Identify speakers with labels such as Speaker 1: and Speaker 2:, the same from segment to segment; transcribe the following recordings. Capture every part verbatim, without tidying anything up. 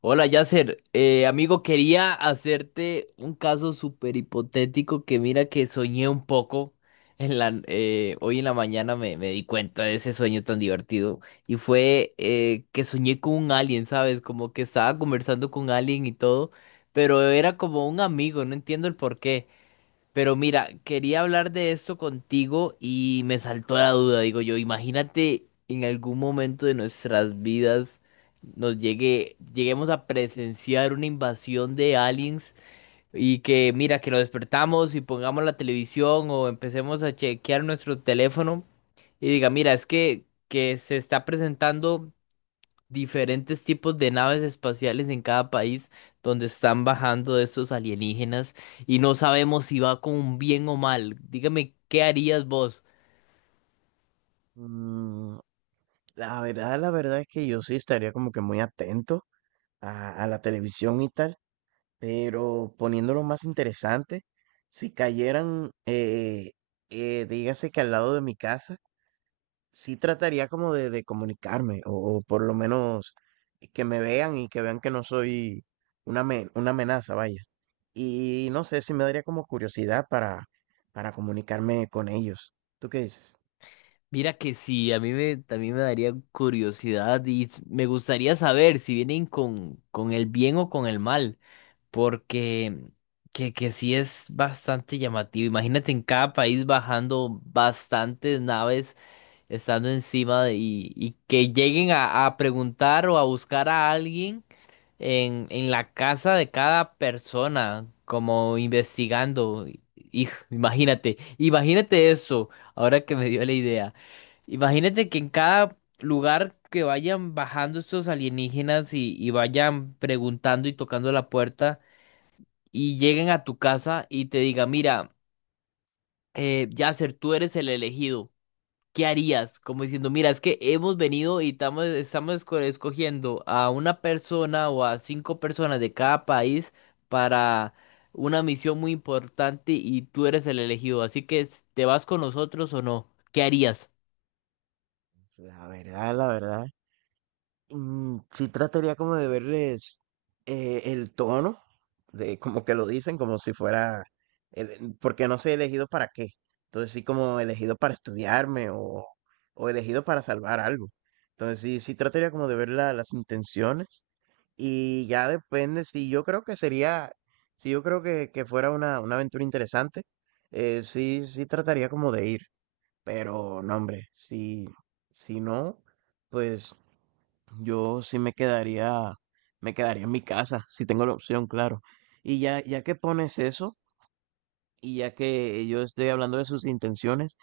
Speaker 1: Hola, Yasser. Eh, amigo, quería hacerte un caso súper hipotético que mira que soñé un poco. En la, eh, hoy en la mañana me, me di cuenta de ese sueño tan divertido. Y fue eh, que soñé con un alien, ¿sabes? Como que estaba conversando con alguien y todo. Pero era como un amigo, no entiendo el porqué. Pero mira, quería hablar de esto contigo y me saltó la duda. Digo yo, imagínate en algún momento de nuestras vidas nos llegue, lleguemos a presenciar una invasión de aliens y que mira, que lo despertamos y pongamos la televisión o empecemos a chequear nuestro teléfono y diga, mira, es que, que se está presentando diferentes tipos de naves espaciales en cada país donde están bajando estos alienígenas y no sabemos si va con bien o mal. Dígame, ¿qué harías vos?
Speaker 2: Mm, la verdad, la verdad es que yo sí estaría como que muy atento a, a la televisión y tal, pero poniéndolo más interesante, si cayeran, eh, eh, dígase que al lado de mi casa, sí trataría como de, de comunicarme o, o por lo menos que me vean y que vean que no soy una, amen- una amenaza, vaya. Y no sé si me daría como curiosidad para, para comunicarme con ellos. ¿Tú qué dices?
Speaker 1: Mira que sí, a mí me, también me daría curiosidad y s- me gustaría saber si vienen con, con el bien o con el mal, porque que, que sí es bastante llamativo. Imagínate en cada país bajando bastantes naves estando encima de- y, y que lleguen a, a preguntar o a buscar a alguien en, en la casa de cada persona, como investigando. Hijo, imagínate, imagínate eso, ahora que me dio la idea. Imagínate que en cada lugar que vayan bajando estos alienígenas y, y vayan preguntando y tocando la puerta y lleguen a tu casa y te digan, mira, eh, Yasser, tú eres el elegido. ¿Qué harías? Como diciendo, mira, es que hemos venido y tamo- estamos, esco- escogiendo a una persona o a cinco personas de cada país para una misión muy importante y tú eres el elegido. Así que, s- ¿te vas con nosotros o no? ¿Qué harías?
Speaker 2: La verdad, la verdad. Mm, Sí trataría como de verles eh, el tono, de como que lo dicen, como si fuera, eh, porque no sé elegido para qué. Entonces sí como elegido para estudiarme o, o elegido para salvar algo. Entonces sí, sí trataría como de ver la- las intenciones y ya depende si yo creo que sería, si yo creo que, que fuera una, una aventura interesante, eh, sí, sí trataría como de ir. Pero no, hombre, si, si no, pues... Yo sí me quedaría, me quedaría en mi casa, si tengo la opción, claro. Y ya, ya que pones eso, y ya que yo estoy hablando de sus intenciones,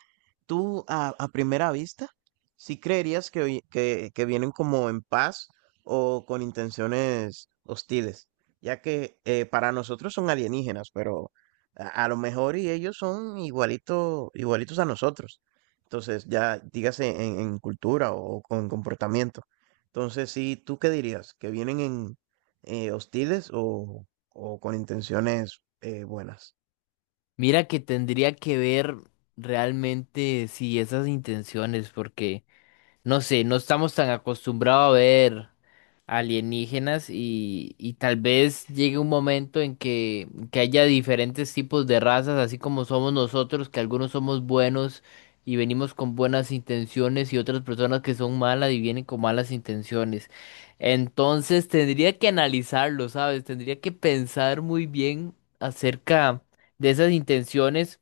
Speaker 2: tú a, a primera vista, si creerías que, vi- que, que vienen como en paz o con intenciones hostiles, ya que eh, para nosotros son alienígenas, pero a, a lo mejor y ellos son igualito, igualitos a nosotros. Entonces, ya dígase en, en cultura o, con comportamiento. Entonces, sí, ¿tú qué dirías? ¿Que vienen en eh, hostiles o, o con intenciones eh, buenas?
Speaker 1: Mira que tendría que ver realmente si esas intenciones, porque no sé, no estamos tan acostumbrados a ver alienígenas y, y tal vez llegue un momento en que, que haya diferentes tipos de razas, así como somos nosotros, que algunos somos buenos y venimos con buenas intenciones y otras personas que son malas y vienen con malas intenciones. Entonces tendría que analizarlo, ¿sabes? Tendría que pensar muy bien acerca de esas intenciones.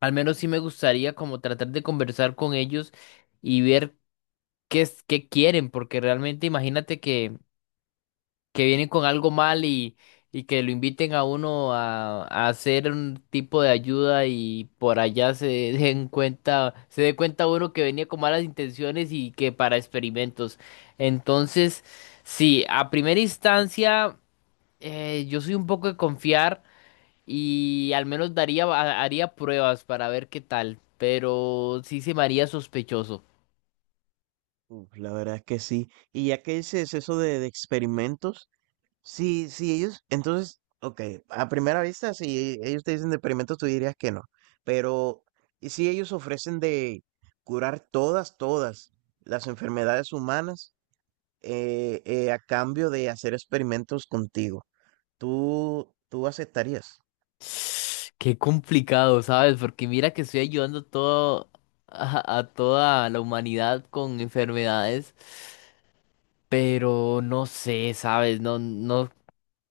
Speaker 1: Al menos sí me gustaría como tratar de conversar con ellos y ver qué es, qué quieren, porque realmente imagínate que que vienen con algo mal y, y que lo inviten a uno a, a hacer un tipo de ayuda y por allá se den cuenta, se dé cuenta uno que venía con malas intenciones y que para experimentos. Entonces, sí, a primera instancia, eh, yo soy un poco de confiar y al menos daría, ha- haría pruebas para ver qué tal, pero sí se me haría sospechoso.
Speaker 2: Uf, la verdad es que sí. Y ya que dices eso de, de experimentos, sí, sí, ellos, entonces, ok, a primera vista, si ellos te dicen de experimentos, tú dirías que no. Pero, ¿y si ellos ofrecen de curar todas, todas las enfermedades humanas eh, eh, a cambio de hacer experimentos contigo? ¿Tú, tú aceptarías?
Speaker 1: Qué complicado, ¿sabes? Porque mira que estoy ayudando todo a, a toda la humanidad con enfermedades, pero no sé, ¿sabes? No, no,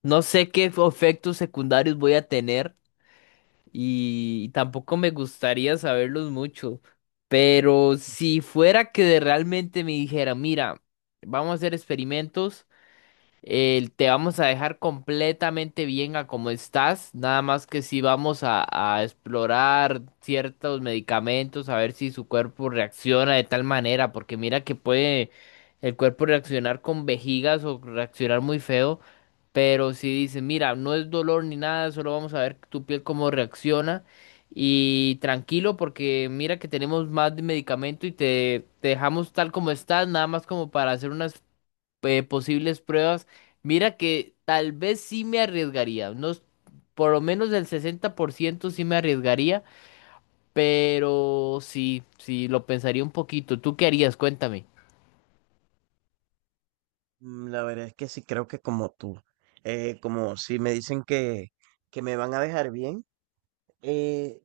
Speaker 1: no sé qué efectos secundarios voy a tener y tampoco me gustaría saberlos mucho. Pero si fuera que de realmente me dijera, mira, vamos a hacer experimentos, eh, te vamos a dejar completamente bien a como estás, nada más que si vamos a, a explorar ciertos medicamentos, a ver si su cuerpo reacciona de tal manera, porque mira que puede el cuerpo reaccionar con vejigas o reaccionar muy feo, pero si dice, mira, no es dolor ni nada, solo vamos a ver tu piel cómo reacciona. Y tranquilo, porque mira que tenemos más de medicamento y te, te dejamos tal como estás, nada más como para hacer unas eh, posibles pruebas, mira que tal vez sí me arriesgaría, unos, por lo menos el sesenta por ciento sí me arriesgaría, pero sí, sí, lo pensaría un poquito. ¿Tú qué harías? Cuéntame.
Speaker 2: Mm, La verdad es que sí, creo que como tú, eh, como si me dicen que, que me van a dejar bien. eh,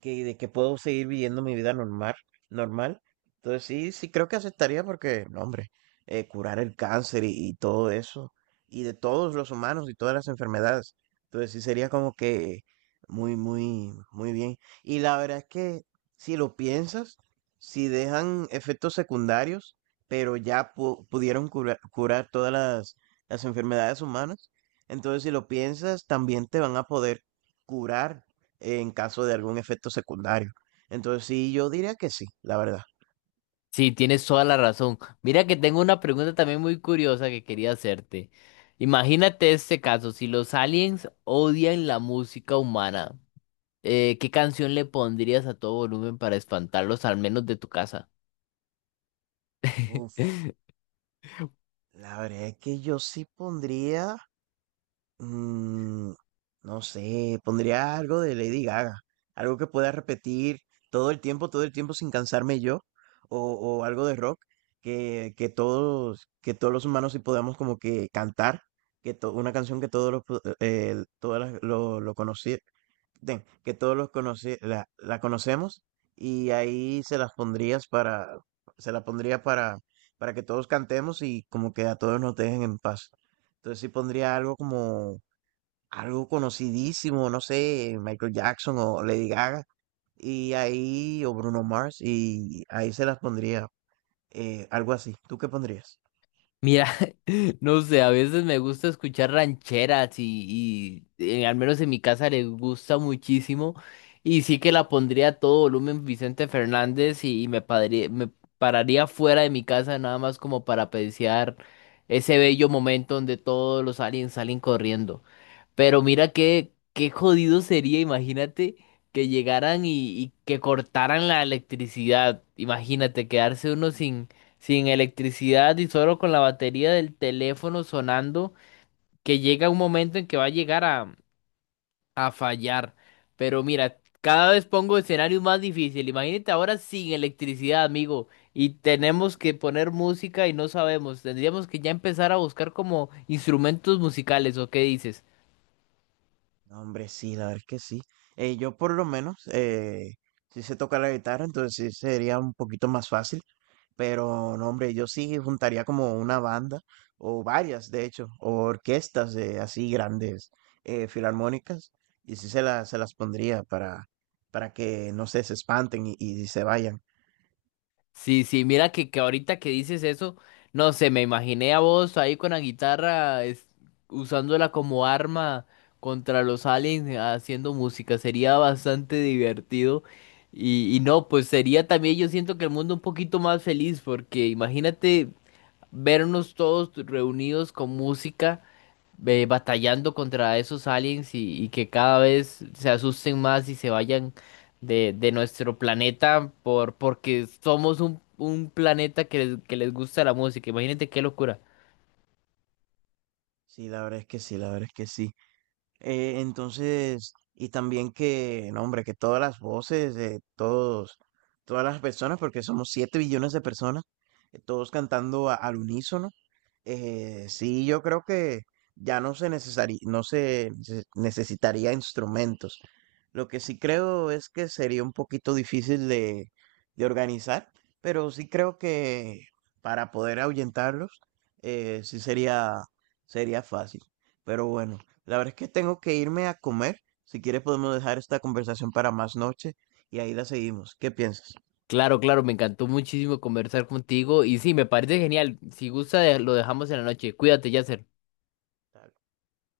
Speaker 2: que, de que puedo seguir viviendo mi vida normal, normal. Entonces sí, sí creo que aceptaría porque, no, hombre, eh, curar el cáncer y, y todo eso, y de todos los humanos y todas las enfermedades. Entonces sí sería como que muy, muy, muy bien. Y la verdad es que si lo piensas, si dejan efectos secundarios, pero ya pu- pudieron curar curar todas las, las enfermedades humanas, entonces si lo piensas, también te van a poder curar en caso de algún efecto secundario. Entonces sí, yo diría que sí, la verdad.
Speaker 1: Sí, tienes toda la razón. Mira que tengo una pregunta también muy curiosa que quería hacerte. Imagínate este caso, si los aliens odian la música humana, eh, ¿qué canción le pondrías a todo volumen para espantarlos, al menos de tu casa?
Speaker 2: Uf, la verdad es que yo sí pondría, mm, no sé, pondría algo de Lady Gaga, algo que pueda repetir todo el tiempo, todo el tiempo sin cansarme yo, o, o algo de rock que, que todos, que todos los humanos sí podamos como que cantar, que to- una canción que todos los, pu- eh, todas las- lo, lo, conoci- de- que todos los conoce, la, la conocemos y ahí se las pondrías para, se la pondría para, para que todos cantemos y como que a todos nos dejen en paz. Entonces sí pondría algo como algo conocidísimo, no sé, Michael Jackson o Lady Gaga y ahí o Bruno Mars y ahí se las pondría eh, algo así. ¿Tú qué pondrías?
Speaker 1: Mira, no sé, a veces me gusta escuchar rancheras y, y, eh, al menos en mi casa les gusta muchísimo y sí que la pondría a todo volumen Vicente Fernández y, y me, padre- me pararía fuera de mi casa nada más como para apreciar ese bello momento donde todos los aliens salen corriendo. Pero mira qué, qué jodido sería, imagínate que llegaran y, y que cortaran la electricidad. Imagínate quedarse uno sin electricidad y solo con la batería del teléfono sonando, que llega un momento en que va a llegar a, a fallar. Pero mira, cada vez pongo escenarios más difíciles. Imagínate ahora sin electricidad, amigo, y tenemos que poner música y no sabemos. Tendríamos que ya empezar a buscar como instrumentos musicales, ¿o qué dices?
Speaker 2: No, hombre, sí, la verdad es que sí. Eh, yo por lo menos eh, sí sé tocar la guitarra, entonces sí sería un poquito más fácil. Pero no, hombre, yo sí juntaría como una banda, o varias, de hecho, o orquestas de así grandes eh, filarmónicas, y sí se, la- se las pondría para, para que, no sé, se espanten y, y se vayan.
Speaker 1: Sí, sí, mira que, que ahorita que dices eso, no sé, me imaginé a vos ahí con la guitarra, es- usándola como arma contra los aliens, haciendo música, sería bastante divertido. Y, y no, pues sería también, yo siento que el mundo un poquito más feliz, porque imagínate vernos todos reunidos con música, eh, batallando contra esos aliens y, y que cada vez se asusten más y se vayan de, de nuestro planeta por, porque somos un, un planeta que les, que les gusta la música. Imagínate qué locura.
Speaker 2: Sí, la verdad es que sí, la verdad es que sí. Eh, entonces, y también que, no, hombre, que todas las voces de todos, todas las personas, porque somos siete billones de personas, eh, todos cantando a- al unísono. Eh, sí, yo creo que ya no se necesari- no se nece- necesitaría instrumentos. Lo que sí creo es que sería un poquito difícil de, de organizar, pero sí creo que para poder ahuyentarlos, eh, sí sería, sería fácil. Pero bueno. La verdad es que tengo que irme a comer. Si quieres podemos dejar esta conversación para más noche y ahí la seguimos. ¿Qué piensas?
Speaker 1: Claro, claro, me encantó muchísimo conversar contigo y sí, me parece genial. Si gusta, de- lo dejamos en la noche. Cuídate, Yasser.